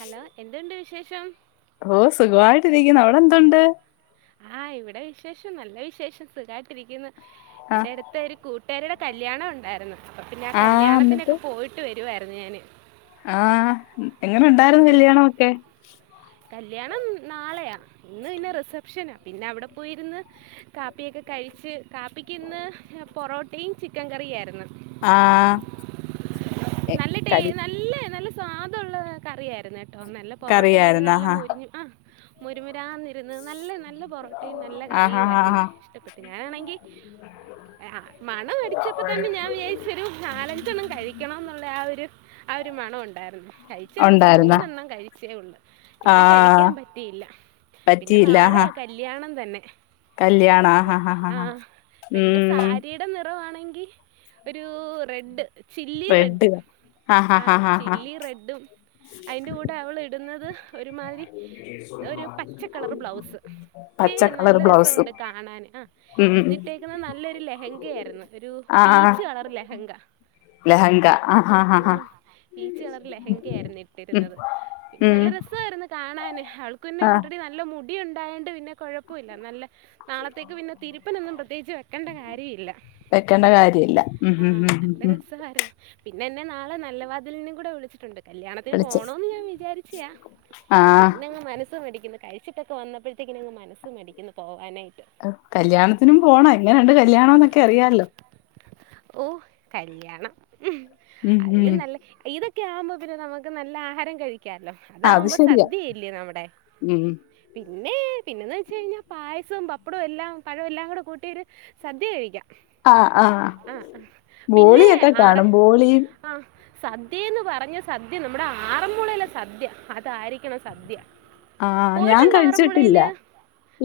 Hello. എന്തുണ്ട് വിശേഷം? ഓഹ് സുഖവായിട്ടിരിക്കുന്നു. അവ്ടെന്തുണ്ട്? ആഹ് ഇവിടെ വിശേഷം നല്ല വിശേഷം. സുഖായ്ട്ടിരിക്കുന്നു. ആ എന്റെ അട് ത്തൊര് കൂട്ടുകാരിയുടെ കല്യാണം ഉണ്ടായിരുന്നു. അപ്പൊ പിന്നെ ആ കല്യാണത്തിനൊക്കെ പോയിട്ട് വരുവായിരുന്നു ഞാന്. ആഹ്. എങ്ങനുണ്ടായിരുന്നു ഉം കല്യാണം ഒക്കെ? കല്യാണം നാളെയാ. ഇന്ന് പിന്നെ റിസപ്ഷനാ. പിന്നെവ്ടെ പോയി ര്ന്ന് കാപ്പിയൊക്കെ കഴിച്ച്. കാപ്പിക്കിന്ന് പൊറോട്ടയും, ചിക്കൻ കറിയായി ര്ന്ന്. ആഹ്. എ നല്ല ടേ കലി നല്ല നല്ല സ്വാദുള്ള കറിയായിരുന്നെട്ടൊ നല്ല കറിയായിരുന്നൊ. ഹാ ആഹ് മുരുമുരാന്നിരുന്ന് നല്ല നല്ല പൊറോട്ടയും നല്ല ആ ഹാ ഹാ കറിയുവായിരുന്നേ ഹാ ഇഷ്ടപ്പെട്ട് ഞാനാണെങ്കി ആഹ് മണം അടിച്ചപ്പോ തന്നെ ഞാൻ വിചാ രിച്ചൊരു നാലഞ്ചെണ്ണം കഴിക്കണം എന്നുള്ള ആഹ് ഒരു ആഹ് ഒരു മണം ഒണ്ടായിരുന്നു കഴിച്ചു വന്നപ്പം ഉണ്ടായിരുന്ന മൂന്നെണ്ണം കഴിച്ചേ ഒള്ള് ആ പിന്നെ കഴിക്കാം പറ്റിയില്ല പിന്നെ പറ്റിയില്ല ഹാ നാളെയാ കല്യാണം തന്നെ കല്യാണ ആ ഹാ ഹാ ഹാ ഹാ ആഹ് പെണ്ണിന്റെ ഉം സാരിയുടെ നിറവാണെങ്കി ഒരു റെഡ് ചില്ലി റെഡ് ആ ഹാ ഹാ ആഹ് ഹാ ഹാ ചില്ലി റെഡും അയിൻ്റെ കൂടെ അവളിടുന്നത് ഒരുമാതിരി ഒരു പച്ച കളറ് ബ്ലൗസ് പച്ച ചേരും കളർ നല്ല ബ്ലൗസും രസമുണ്ട് കാണാന് ആഹ് ഉം ഉം. ഇന്നിട്ടേക്കുന്നത് നല്ലൊരു ലഹങ്കയായിരുന്നു ഒരു പീച്ച് കളറ് ലഹങ്ക ലഹങ്ക ആഹ് പീച്ച് കളറ് ലെഹങ്കയായിരുന്നു ഉം ഇട്ടിരുന്നത് ഉം. നല്ല രസവായിരുന്നു കാണാന് ആൾക്കു പിന്നെ ആ ഓൾറെഡി നല്ല നല്ല മുടി ഉണ്ടായോണ്ട് പിന്നെ കൊഴപ്പവില്ല നല്ല നാളത്തേക്ക് പിന്നെ തിരുപ്പനൊന്നും പ്രത്യേകിച്ച് വെ ക്കെണ്ട കാര്യയില്ല വെക്കേണ്ട കാര്യമില്ല ഉം ഉം ആഹ് ഉം ഉം നല്ല ഉം. രസായിരുന്നു പിന്നെ എന്നെ നാളെ നല്ല വതിലിനും കൂടെ വിളിച്ചിട്ടുണ്ട് കല്യാണത്തിന് വിളിച്ച് പോണോന്ന് ഞാൻ വിചാരിച്ചെയാ ആ പിന്നങ്ങ് മനസ്സ് മടിക്കുന്നു കഴിച്ചിട്ടൊക്കെ വന്നപ്പോഴത്തേക്കും ഇങ്ങനെങ്ങ് മനസ്സ് മടിക്കുന്നു പോവാനായിട്ട് കല്യാണത്തിനും പോണം എങ്ങനുണ്ട് കല്യാണോന്നൊക്കെ അറിയാല്ലോ ഓഹ് കല്യാണം ഉം ഉം ഹ് ഉം അതിലും നല്ല ഇതൊ ക്കെ ആവുമ്പം പിന്നെ നമുക്ക് നല്ല ആഹാരം കഴിക്കാല്ലോ അത് അതാവുമ്പോ ശരിയാ സദ്യയല്ലേ നമ്മുടെ ഉം പിന്നെ പിന്നെന്ന് വെച്ച്കഴിഞ്ഞാ പായസവും പപ്പടവും എല്ലാം പഴവെല്ലാ കൂടെ കൂട്ടിയൊര് സദ്യ കഴിക്കാം ആഹ് ഹ് പിന്നെ ബോളിയൊക്കെ ആറ് കാണും ബോളിയും ആഹ് സദ്യേന്ന് പറഞ്ഞ് സദ്യ നമ്മുടെ ആറന്മുളേയിലെ സദ്യ അതായിരിക്കണം സദ്യ ആഹ് ഞാൻ പോയിട്ടുണ്ടോ കഴിച്ചിട്ടില്ല ആറന്മുളയില്?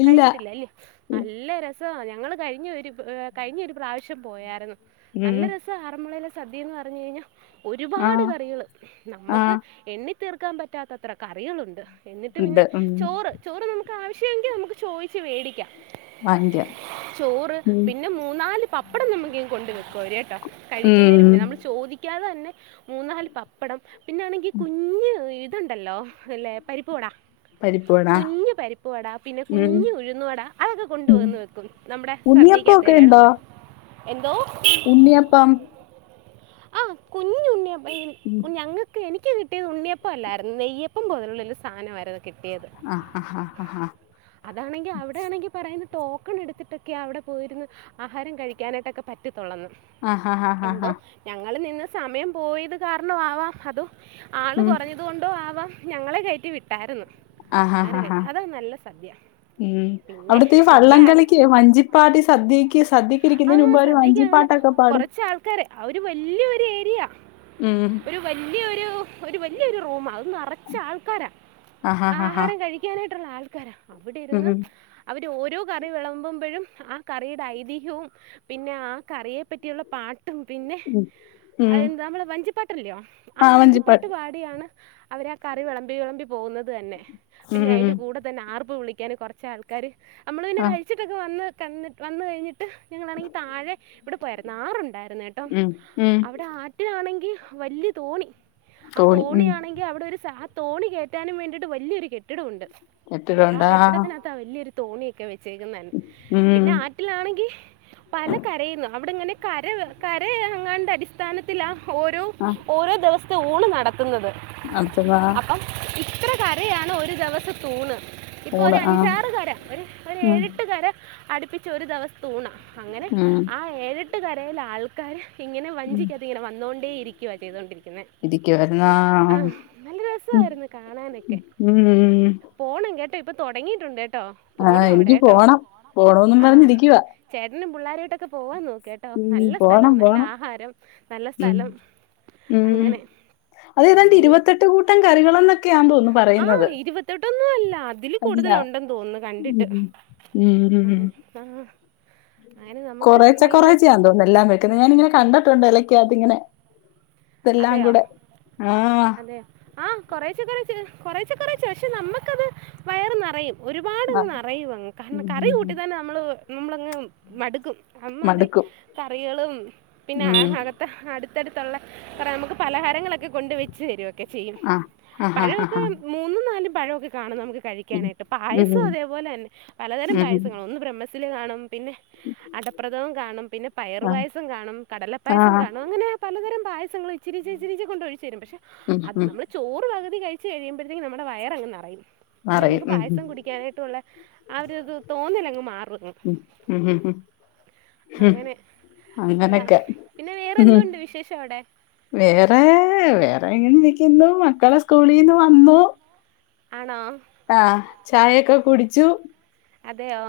ഇല്ല കഴിച്ചിട്ടില്ല അല്ലേ? നല്ല രസവാ ഞങ്ങള് കഴിഞ്ഞ ഒരു ഏഹ് കഴിഞ്ഞ ഒരു പ്രാവിശ്യം പോയായിരുന്നു ഉം നല്ല രസ സാ ആറന്മുളയിലെ സദ്യയെന്ന് പറഞ്ഞു കഴിഞ്ഞാ ഒരുപാട് ആഹ് കറികള് നമ്മക്ക് ആഹ് എണ്ണി തീർക്കാൻ പറ്റാത്തത്ര കറികളുണ്ട് എന്നിട്ട് പിന്നെ ഉണ്ട് ഉം ചോറ് ചോറ് നമു ക്ക് ആവിശ്യോങ്കി നമുക്ക് ചോയിച്ച് വേടിക്കാം വാങ്ങിക്കാം ചോറ് ഉം പിന്നെ മു മൂന്നാല് പപ്പടം നമുക്കിങ്ങ് കൊണ്ട് വെക്കും അവര് കേട്ടാ കഴിക്കുന്നേന് ഉം മുന്നേ നമ്മള് ചോദിക്കാതെ തന്നെ മൂന്നാല് പപ്പടം പിന്നൊണെങ്കി കുഞ്ഞ് ഈ ത് ഇത്ണ്ടല്ലോ അല്ലേ പരിപ്പ് വടാ പരിപ്പുവട കുഞ്ഞ് പരിപ്പുവട പിന്നെ ഉം കുഞ്ഞ് ഉഴുന്ന് വട അതൊക്കെ കൊണ്ടു ഉം വന്ന് വെക്കും നമ്മടെ സദ്യക്കാത്തെ ഉണ്ണിയപ്പൊക്കെ എലേടെ ഉണ്ടോ കൂടെ എന്തോ? ഉണ്ണിയപ്പം ആഹ് കുഞ്ഞു ഉണ്ണിയപ്പ ഉം ഇങ്ങനെ ഞങ്ങക്ക് എനിക്ക് കിട്ടിയത് ഉണ്ണിയപ്പം അല്ലായിരുന്നു നെയ്യപ്പം പോലുള്ളൊല് സാനാവായിരുന്നു കിട്ടിയത് ആഹ് ആഹ് ആഹ് അതാണെങ്കി അവിടേണെങ്കി പറയുന്നു ടോക്കൺ എടുത്തിട്ടൊക്കെ അവിടെ പോയിരുന്ന് ആഹാരം കഴിക്കാനായിട്ടൊക്ക പറ്റത്തൊള്ളന്ന് ആഹ് ആഹ് ആഹ് ആഹ് എന്തോ ആഹ് ഞങ്ങള് നിന്ന് സമയം പോയത് കാരണമാവാം അതോ ആള് ഉം കൊറഞ്ഞത് കൊണ്ടോ ആവാം ഞങ്ങളെ കയറ്റി വിട്ടായിരുന്നു ആഹ് ആഹ് ആഹാരം ആഹ് കഴിച്ച് അതാ നല്ല സദ്യ ഉം പിന്നെ അവിടത്തെ ഈ വലിയ വള്ളം ആഗ് കളിക്ക് വഞ്ചിപ്പാട്ടി സദ്യക്ക് സദ്യിക്കിരിക്കുന്നതിന് മുമ്പ് അവര് വഞ്ചിപ്പാ കൊറച്ച് ആൾക്കാര് അഹൊര് വല്ല്യ ഒരു ഏരിയാ ഊം ഹ് ഒരു വല്ല്യെരു ഒരു വല്ല്യ ഒരു റൂമാ അത് നറച്ച് ആൾക്കാരാ ആഹാഹാഹാ ആഹാരം കഴിക്കാനായിട്ടുള്ള ആൾക്കാരാ അവിടെ ഇരുന്ന് ഉം അവര് ഓരോ കറി വിളമ്പുമ്പോഴും ആ കറിയുടെ ഐതിഹ്യവും പിന്നെ ആ കറിയെ പറ്റിയുള്ള പാട്ട് ട്ടും പിന്നെ ഉം ഉം അതെന്താ നമ്മള് വഞ്ചിപ്പാട്ടല്ലോ ആ വഞ്ചിപ്പാട്ട് പാടി ടിയാണ് അവര് ആ കറി വെളമ്പി വെളമ്പി പോകുന്നത് തന്നെ ഉം പിന്നെ അയ്ന്റെ ഉം കൂടെ തന്നെ ആർപ്പ് വിളിക്കാന് കൊറച്ച് ആൾക്കാര് നമ്മളതന്നെ ആഹ് കഴി കഴിച്ചിട്ടൊക്കെ വന്ന് കന്നിട്ട് വന്നു കഴിഞ്ഞിട്ട് ഞങ്ങളാണെങ്കി താഴെ ഇവിടെ പോയായിരുന്നു ആറുണ്ടായിരുന്നു കേട് ട്ടോ ഉം ഉം അവിടെ ആറ്റിലാണെങ്കി വല്യ തോണി ആ തോണി ഉം തോണിയാണെങ്കി അവിടൊരു സാ ആ തോണി കയറ്റാനും വേണ്ടിയിട്ട് വല്ല്യൊരു കെട്ടിടൊണ്ട് ആ കെട്ടിടോണ്ടാ കെട്ടിടത്തിനകത്താ വല്യൊരു തോണിയൊക്കെ വെച്ചേക്കുന്നന്നെ ഉം പിന്നെ ആറ്റിലാണെങ്കി പല കരയുന്നു അവിടെ ഇങ്ങനെ കര കരയെങ്ങാണ്ട് അടിസ്ഥാനത്തിലാ ഓരോ ആഹ് ഓരോ ദിവസത്തെ ഊണ് നടത്തുന്നത് അതവാ അപ്പം ഇത്ര കരയാണ് ഒരു ദിവസത്തെ ഊണ് ഇപ്പോ ഒരു ഊണ് ആ അഞ്ചാറ് കര ഒരു ഒര് ഉം ഏഴെട്ട് കര അടുപ്പിച്ച് ഒരു ദെവസ ത്തൂണാ അങ്ങനെ ഉം ആ ഏഴെട്ട് കരേ ലാൾ ക്കാര് ഇങ്ങനെ ഉം വഞ്ചിക്കാത്ത് ഇങ്ങനെ വന്നുകോണ്ടേ ഇരിക്കുവാ ചെയ്തോണ്ടിരിക്കുന്നെ ഇരിക്കോര്ന്നാ [unintelligible] ആഹ് നല്ല രസായിരുന്നു കാണാനൊക്കെ ഉം പോണം കേട്ടോ ഇപ്പൊ തൊടങ്ങിയിട്ടുണ്ട് കേട്ടോ പോണം ആഹ് അവിടെ എനിക്ക് കേട്ടോ പോണം പോണന്നും ആ പറഞ്ഞിരിക്കുവാ ചേട്ടനും പിള്ളാരായിട്ടൊക്കെ പോവാൻ നോക്കേ ട്ടോ ഉം നല്ല സ്ഥലം പോണം നല്ല പോണം ആഹാരം നല്ല ഉം സ്ഥലം ഉം അങ്ങനെ അതേതാണ്ട് പിന്നെ ഇനി ഇരുവത്തെട്ട് കൂട്ടം കറികളൊന്നൊക്കെയാണ് തോന്നുന്ന് പറയുന്നത് ഇരുവത്തെട്ടൊന്നും അല്ല അതില് അല്ല കൂടുതലുണ്ടെന്ന് തോന്നുന്നു കണ്ടിട്ട് ഉം ഉം ആഹ കൊറേച്ചെ കൊറേച്ചാ തോന്നണ് എല്ലാം വെക്കുന്നത് ഞാനിങ്ങനെ കണ്ടിട്ടുണ്ട് ഇലക്കാത്തിങ്ങനെ ഇതെല്ലാം കൂടെ ആഹ് ആഹ് കൊറേച്ചെ കൊറേച്ചെ കൊറേച്ചെ കൊറേച്ചെ പക്ഷേ നമ്മക്കത് വയറ് നെറയും ഒരുപാടങ്ങ് ആഹ് നിറയങ്ങ് കാരണം ഉം കറി ഉം കൂട്ടി ഉം തന്നെ നമ്മള് നമ്മളങ്ങ് മടുക്കും അമ്മാതിരി മടുക്കും കറികളും പിന്നെ ഉം അക അടുത്തടുത്തുള്ളെ കൊറെ നമക്ക് പലഹാരങ്ങളൊക്കെ കൊണ്ട വച്ച് തരൊക്കെ ചെയ്യും ആഹ് ആഹ് ആഹ് പഴൊക്കെ ആഹ് ആഹ് മൂന്നും നാലും പഴമൊക്കെ കാണും നമുക്ക് ഉം കഴിക്കാനായിട്ട് ഉം പായസം ഉം അതേപോലെന്നെ പലതരം ഉം ഉം പായസങ്ങൾ ഒന്ന് ബ്രഹ സില് കാണും പിന്നെ അടപ്രഥമൻ കാണും പിന്നെ ആഹ് പയറുപായസം കാണും കടലപ്പായസം ആഹ് കാണും അങ്ങനെ പലതരം പായസങ്ങൾ ഇച്ചിരി ഇച്ചിരിച്ച് കൊണ്ട് ഒഴിച്ചെരും പക്ഷെ ഉം അത് ഉം നമ്മള് ചോറ് പകുതി കഴിച്ചെഴിയുമ്പോഴത്തേക്കും നമ്മുടെ വയറങ്ങ് നെറയും പിന്നെ അറിയും നമുക്ക് ഉം ഉം പായസം കുടിക്കാനായിട്ടുള്ള ആ ഒരിത് തോന്നല്ലങ്ങ് മാറും ഉം ഉം ഉം ഉം അങ്ങനെ അതാ അങ്ങനൊക്കെ പിന്നെ വേറെ ഉം ന്തോണ്ട വിശേഷം അവിടെ വേറെ വേറെ ഇങ്ങനെ ഇരിക്കുന്നു മക്കളെ സ്കൂളിന്ന് വന്നു ആണോ ആഹ് ചായൊക്കെ കുടിച്ചു അതെയോ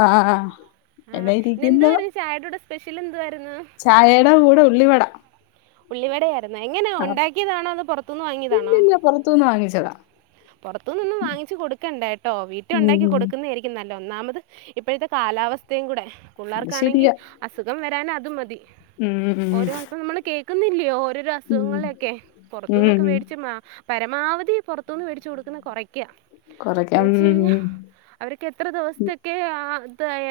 ആഹ് ആഹ് ആഹ് എന്നെ ഇരിക്കുന്നു ചായെടൂടെ സ്പെഷ്യൽ എന്തുവായിരുന്നു ചായേടെ കൂടെ ഉള്ളിവട ഉള്ളിവട ആയിരുന്നോ എങ്ങനാ ആ ഉണ്ടാക്കിയതാണോ അതോ പൊറത്തുന്ന് വാങ്ങിയതാണോ ഇല്ലില്ല പൊറത്തുന്ന് വാങ്ങിച്ചതാ പൊറത്തുന്നൊന്നും വാങ്ങിച് കൊടുക്കേണ്ടട്ടോ വീട്ടിൽ ഉണ്ടാക്കി ഉം കൊടുക്കുന്നെരി ക്യും നല്ലെ ഒന്നാമത് ഇപ്പഴത്തെ കാലാവസ്ഥയും കൂടെ അത് പിള്ളേർക്കാണെങ്കി ശരിയാ അസുഖം വരാൻ അത് മതി ഉം ഉം കേക്കുന്നില്ലോ ഓരോരോ അസുഖങ്ങളൊക്കെ ഉം പുറത്തുന്നൊക്കെ ഉം വേടിച്ച് മാ പരമാവധി പുറത്തുന്ന് മേടിച്ചു കൊടുക്കുന്നത് കുറയ്ക്കാ എന്ന കൊറയ്ക്കാൻ വെച്ച് കഴിഞ്ഞാ ഉം അവർക്കെത്ര ദിവസത്തൊക്കെ ആ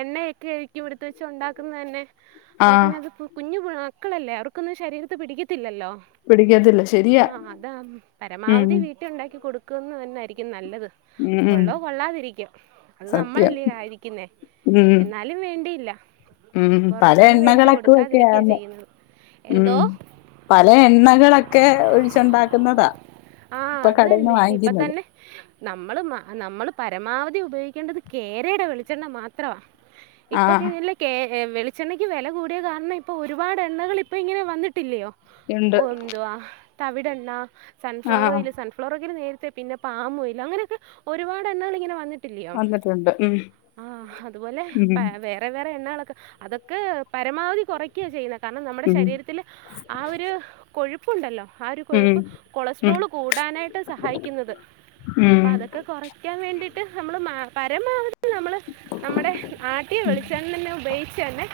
എണ്ണയൊക്കെ ആയിരിക്കുമോടുത് വെച്ച് ഉണ്ടാക്കുന്നന്നെ അപ്പൊ ആഹ് പിന്നെ അത് കുഞ്ഞു പിള്ള മക്കളല്ലേ അവർക്കൊന്നും ശരീരത്ത് പിടിക്കത്തില്ലല്ലോ പിടിക്കത്തില്ല ശരിയാ ആഹ് അതാ ഉം പരമാവധി വീട്ടിലുണ്ടാക്കി കൊടുക്കുന്നതന്നെയിരിക്കും നല്ലത് ഉം ഉം കൊള്ളോ കൊള്ളാതിരിക്കും അത് സത്യം നമ്മളല്ലേ ആയിരിക്കുന്നേ ഉം എന്നാ ലും വേണ്ടിയില്ല ഉം പല പുറത്തുന്ന് വേടിച്ചു എണ്ണകളൊക്കെ കൊടുക്കാതിരിക്കാ ആന്ന് ചെയ്യുന്നത് ഉം എന്തോ പല എണ്ണകളൊക്കെ ഒഴിച്ചുണ്ടാക്കുന്നതാ ആഹ് ഇപ്പൊ അത് കടേന്ന് തന്നെ വാങ്ങിക്കുന്നത് ഇപ്പത്തന്നെ നമ്മള് നമ്മൾ പരമാവധി ഉപയോഗിക്കേണ്ടത് കേരയുടെ വെളിച്ചെണ്ണ മാത്രവാ ആഹ് ഇപ്പൊക്കല്ലേ കെ വെളിച്ചെണ്ണയ്ക്ക് വെല കൂടിയ കാരണം ഇപ്പോ ഒരുപാട് എണ്ണകൾ ഇപ്പ ഇങ്ങനെ വന്നിട്ടില്ലയോ ഇണ്ട് ഒന്തുവാ തവിടെണ്ണ സൺഫ്ലവർ ആഹ് ഓയില് സൺഫ് ഫ്ലവർ നേരത്തെ പിന്നെ പാമോയിൽ അങ്ങനൊക്കെ ഒരുപാട് എണ്ണകൾ ഇങ്ങെനെ വന്നി ട്ടില്ല്യോ വന്നിട്ടുണ്ട് ഉം ആഹ് അതുപോലെേ ഉം പ വെ വെവ്വേറെ എണ്ണകളൊക്കെ അതൊക്കെ പരമാവധി കുറ ക്ക്യ ചെയ്യുന്നെ കാരണം നമ്മുടെ ഉം ശരീരത്തില് ആ ഒരു കൊഴുപ്പുണ്ടല്ലോ ആ ഒരു ഉം കൊഴുപ്പ് ഉം കൊളസ്‌ട്രോള് കൂടാനായിട്ട് സഹായിക്കുന്നത് ഉം പ്പൊ അതൊക്കെ കുറയ്ക്കാൻ വേണ്ടിട്ട് നമ്മള് മേ പരമാവധി നമ്മൾള് നമ്മടെ ആട്ടിയ വെളിച്ചണ്ണന്നെ ഉപയോഗിച്ചന്നെ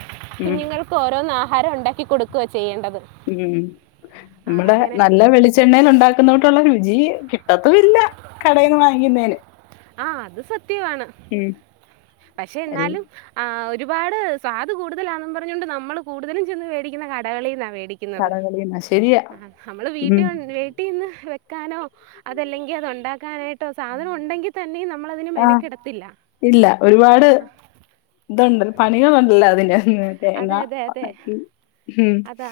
ഉം കുഞ്ഞുങ്ങൾ ക്കോരോന്ന് ആഹാരം ഉണ്ടാക്കി കൊടുക്കു ആ ചെയ്യേണ്ടത് ഉം ആ നമ്മടെ അങ്ങനെ നല്ല വെളിച് ചെണ്ണയിൽ ഉണ്ടാക്കുന്നതോട്ടുള്ള രുചി കിട്ടത്തുല്ല കടയിന്ന് വാങ്ങിക്കുന്നതിന്. ആഹ് അത് സത്യമാണ് പക്ഷെ എല്ല എന്നാലും ആഹ് ഒരുപാട് സ്വാദ് കൂടുതലാണെന്നും പറഞ്ഞോണ്ട് നമ്മൾ കൂടുതലും ചെന്ന് മേടിക്കുന്ന കടകളിന്നാ മേടി ക്യുന്നത് കടകളിന്ന് ശരിയാ നമ്മൾ ഉം വീട്ടിവന്ന് ട്ടിന്ന് വെക്കാനോ അതല്ലെങ്കിൽ അത് ഉണ്ടാക്കാനായിട്ടോ സാധനം ഉണ്ടെങ്കി തന്നെ നമ്മളതിന് ആഹ് മെനക്കിടത്തില്ല. ആഹ് ഇതെന്ത് പണികളുണ്ടല്ലോ അതിന് തേങ്ങ അതെ അതെ അതെ ഉണക്കി. ഉം അതാ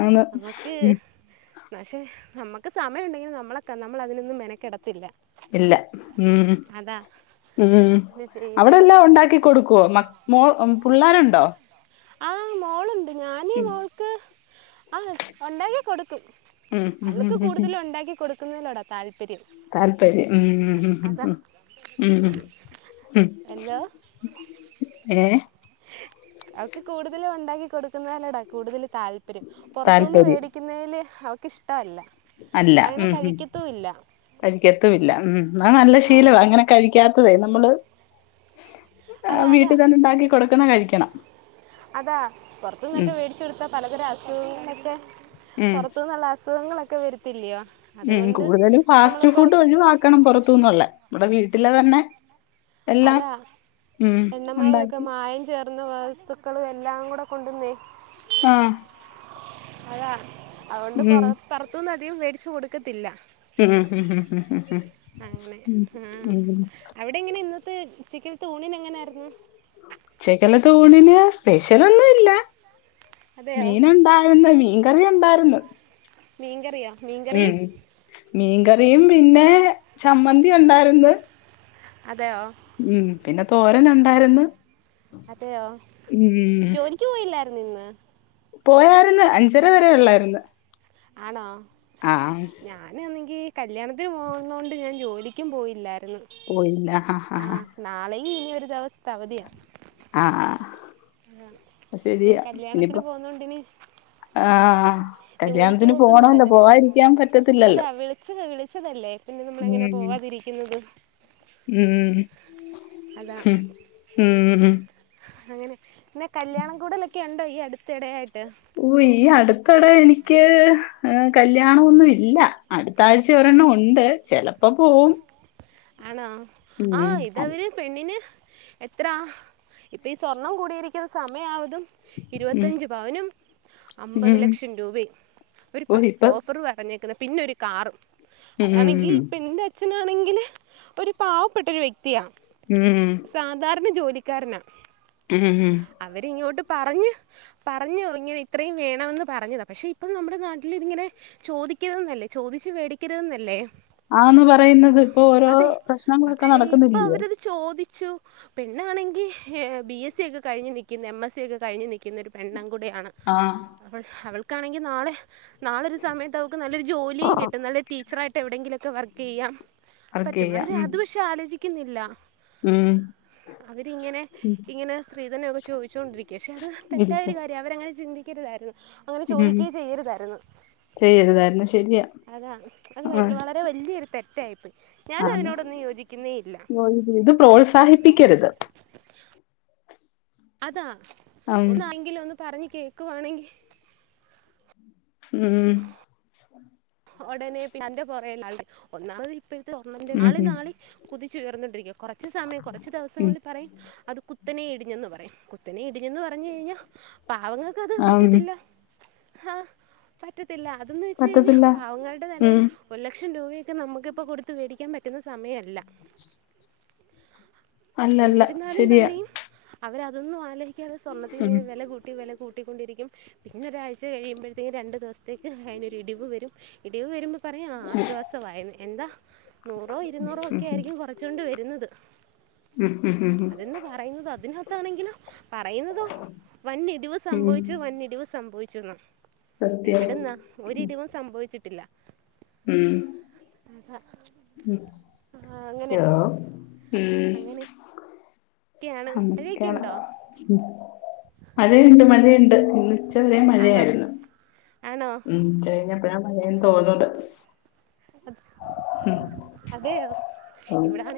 ആന്ന്. ഉം ന്നാ ക്ഷെ നമുക്ക് സമയുണ്ടെങ്കിൽ നമ്മളക്കെ നമ്മള അതിനൊന്നും മെനക്കിടത്തില്ല ഇല്ല ഉം ഉം ഉം ഇത് ചെയ്യുന്നത് അവിടെല്ലാം ഉണ്ടാക്കി. കൊടുക്കോ മക് മോ പിള്ളേരുണ്ടോ. ആഹ് മോളുണ്ട് ഞാൻ ഉം ക്ക്‌ ആഹ് ഉണ്ടാക്കി കൊടുക്കും ഉം ഉം ഉം അവൾക്ക് ഉം കൂടുതലുണ്ടാക്കിടു തിന്നുല്ലെടാ താല്പര്യം താൽപര്യം ഉം ഉം അതാ ഉം ഉം ഉം ഉം എന്തോ ഏഹ് അവക്ക് കൂടുതല് ഉണ്ടാക്കി കൊടുക്കുന്നതന്നടാ കൂടുതൽ താല്പര്യം പുറത്തുന്ന് താല്പര്യം വേടി ക്കുന്നതിൽ അവക്ക്ഷ്ടല്ല അല്ല ഉം ഉം അടിക്കത്തുല്ല ഉം എന്നാ നല്ല അതാ ശീലവാ ഇങ്ങനെ കഴിക്കാത്തതെ നമ്മള് അതാ അതാ വീട്ടിൽ തന്നെ ഉണ്ടാക്കി കൊടുക്കുന്ന കഴിക്കണം. അതാ പുറത്തു ഉം നിന്നൊക്കെ മേടി ച്ചൊടുത്ത പലതരം അസുഖങ്ങളൊക്കെ ഉം പുറത്തു നിന്നുള്ള അസുഖങ്ങളൊക്കെ വരത്തില്ലയോ ഉം അതുകൊണ്ട് കൂടുതലും നമ്മൾ ഫാസ്റ്റ് ഫുഡ് പുറത്ത് ഒഴിവാക്കണം പൊറത്തുന്നള്ള ഇവടെ വീട്ടിലെ തന്നെ എല്ലാം അതാ ഉം എണ്ണമയമൊക്കെ ഉണ്ടാക്കി മായം ചേർന്ന വസ്തുക്കളും എല്ലാം കൂടെ കൊണ്ടുവന്നേ ആഹ് അതാ അതൊണ്ട് ഉം പുറ പുറത്തുനിന്ന് അധികം മേടിച്ചു കൊടുക്കത്തില്ല ഉം ഉം ഉം ഉം ഉം അങ്ങനെ ആഹ് ഉം ഉം അവിടെ എങ്ങനെ ഇന്നത്തെ ച്ചക്കത്തൂണിനു എങ്ങനായിരുന്നു ച്ചക്കനെത്തൂണിന് സ്പെഷ്യലൊന്നും ഇല്ല അതെയോ മീൻ ഉണ്ടായിരുന്ന് മീൻകറി ഉണ്ടായിരുന്നു മീൻകറിയാ ഉം മീൻകറിയും മീൻകറിയും പിന്നെ ചമ്മന്തി ഉണ്ടായിരുന്ന് അതെയോ ഉം പിന്നെ തോരൻ ഉണ്ടായിരുന്ന് അതെയോ ജോലിക്ക് പോയില്ലായിരുന്നു ഇന്ന് പോയായിരുന്നു അഞ്ചര വരെ ഉള്ളായിരുന്നു ആണോ ആഹ് ഞാനന്നെങ്കിൽ കല്യാണത്തിന് പോകുന്നതു കൊണ്ട് ഞാൻ ജോലിക്കും പോയില്ലായിരുന്നു പോയില്ല ഹാ ഹാ ആ ഹാഹ് നാളെയും ഇനി ഒരു ദിവസത്തെ അവധിയാ ആഹ് അഹ് ഈ ശരിയാ ഇനിയിപ്പോ. [unintelligible] ആഹ് ജോലിക്ക് കല്യാണത്തിന് പോക്കും പോണല്ലോ നടക്ക പോവാതിരിക്കാൻ അതാ പറ്റത്തില്ലല്ലോ വിളിച്ചത് വിളിച്ചതല്ലേ പിന്നെ നമ്മളെങ്ങനെ ഉം പോകാതിരിക്കുന്നത് ഉം അതാ ഉം അങ്ങനെ പിന്നെ കല്യാണം കൂടലൊക്കെ ഉണ്ടോ ഈ അടുത്തിടെയായിട്ട് ഓഹ് ഈ അടുത്തിടെ എനിക്ക് ഏഹ് കല്യാണൊന്നുല്ല അടുത്ത ആഴ്ച ഒരെണ്ണം ഉണ്ട് ചിലപ്പോ പോവും ആണോ ഉം ആഹ് ഇത് അത്, അവര് പെണ്ണിന് എത്ര ഇപ്പ ഈ സ്വർണം കൂടിയിരിക്കുന്ന സമയവതും ഉം ഇരുപത്തഞ്ച് പവനും അമ്പത് ഉം ലക്ഷം രൂപയും ഒരു ഓ ഇപ്പൊ ഓഫർ പറഞ്ഞേക്കുന്ന പിന്നെ ഒരു കാറും ഉം അതാണെങ്കിൽ പെണ്ണിൻ്റെ അച്ഛനാണെങ്കിൽ ഒരു പാവപ്പെട്ടൊരു വ്യക്തിയാണ് ഉം സാധാരണ ജോലിക്കാരനാ ഉം ഉം അവരിങ്ങോട്ട് പറഞ്ഞ് പറഞ്ഞു ഇങ്ങനെ ഇത്രയും വേണന്ന് പറഞ്ഞതാ പക്ഷെ ഇപ്പം നമ്മുടെ നാട്ടിൽ ഇതിങ്ങനെ ചോദിക്കര്ത്ന്നല്ലേ ചോദിച്ചു മേടിക്കരുതന്നല്ലേ ആന്ന് പറയുന്നത് ഇപ്പൊ ഓരോ അതെ പ്രശ്നങ്ങളൊക്കെ പക്ഷെ ഇപ്പൊ നടക്കുന്നില്ലയോ അവരത് ചോദിച്ചു പിന്നാണെങ്കിൽ ബി എസ് സി ഒക്കെ കഴിഞ്ഞ് നിൽക്കുന്ന എം എസ് സി ഒക്കെ കഴിഞ് നിൽക്കുന്നൊ പെണ്ണൻ കൂടെയാണ് ആഹ് അവൾ അവൾക്കാണെങ്കി നാളെ നാളെ ഒരു സമയത്ത് അവക്ക് നല്ലൊരു ജോലിയും കിട്ടും നല്ലൊരു ടീച്ചറായിട്ട് ട്ടെ എവിടെയെങ്കിലുംഒക്കെ വർക്ക് ചെയ്യൻ വർക്ക് പറ്റും ചെയ്യാം അവര് ഉം അത് പക്ഷെ ആലോചിക്കുന്നില്ല ഉം അവരിങ്ങനെ ഉം. ഇങ്ങനെ സ്ത്രീധനം ഒക്കെ ചോദിച്ചൊണ്ടിരിക്ക പക്ഷെ അത് തെറ്റായൊരു ഇരിക്ക കാര്യ ര്യ അവരഅങ്ങനെ ചിന്തിക്കരുതായിരുന്നു അങ്ങനെ ഉം ചോദിക്കെ ചെയ്യരുതായിരുന്നു ചെയ്യരുതായിരുന്നു ശരിയാ അതാ അത് ആ വല്യ വളരേ ളരെ വല്യോരു തെറ്റായിപ്പോയി. ഞാന അതിനോടൊന്നും യോജിക്കുന്നേയില്ല ഇ ഇത് പ്രോത്സാഹിപ്പിക്കരുത് [inaudible] അതാ ഉം ഒന്നാങ്കിലും ഒന്ന് പറഞ്ഞ് കേൾക്കുവാണെങ്കിൽ ഉം ഉടനെ അതിന്റെ പുറകേ ഒന്നാമത് ഇപ്പോഴത്തെ ഓണ്ണമെറ് ഉം നാള ഉം നാളെ കുതിച്ചുയർന്നൊണ്ടിരിക്കും കുറച് സമയം കുറച്ച് ഉം ദിവസങ്ങളിൽ പറയും അത് കുത്ത് കുത്തനെ ഇടിഞ്ഞെന്ന് പറയും. കുത്തനെ ഇടിഞ്ഞെന്ന് പറഞ്ഞു കഴിഞ്ഞാൽ പാവങ്ങൾക്ക് അത് ആം പറ്റത്തില്ല ആഹ് പറ്റത്തില്ല അതെന്ന് വെച്ച് കഴിഞ്ഞാൽ പറ്റത്തില്ല പാവങ്ങളുടെ നിലയിൽ ഉം ഒരു ലക്ഷം രൂപയൊക്കെ നമുക്ക് ഇപ്പൊ കൊടുത് മേടിക്കാൻ പറ്റുന്ന സമയമല്ല [inaudible] അല്ലല്ല എന്നിരുന്നാലും ശരിയാ തന്നെയും അവരതൊന്നും ആലോചിക്കാതെ സ്വർണ്ണത്തിൽ ഉം ഇങ്ങനെ വില കൂട്ടി വില കൂട്ടി ട്ടിണ്ടിരിക്ക പിന്നെ ഒരാഴ്ച കഴിയുമ്പോഴത്തേക്കും രണ്ടു ദിവസത്തേക്ക് അതിനൊ ഒരു രണ്ട്ദിവസത്തേക്ക് ഒരിടിവ് വരും ഇടിവ് വരുമ്പോ പറയും ആശ്വാസമായന്ന്. എന്താ നൂറോ ഇരുന്നൂറോ ഉം ഒക്കെ ഉം ആയിരിക്കും കുറച്ചൊണ്ട് വരുന്നത് ഉം ഉം ഉം അതെന്ന് പറയുന്നത് അതിനകത്താണെങ്കിലും പറയുന്നതോ വൻഇടിവ് ഉം ഉം സംഭവിച്ചു വൻഇടിവ് സംഭവിചുന്ന സത്യം എവിടന്ന ഒരിടിവും സംഭവിച്ചിട്ടില്ല ഉം ആഹ് മം അങ്ങനെ അങ്ങനെയൊക്കെയാണ് മഴയൊക്കെ അതൊക്കെയാണ് ഉണ്ടോ മഴയുണ്ട് മഴയുണ്ട് ഇന്ന് ഉച്ചവരെ ആണോ മഴയായിരുന്നു. ആണോ ഉച്ച കഴിഞ്ഞ [unintelligible] തോന്നുന്നുണ്ട് അതെയോ ഉം ഇവിടാണ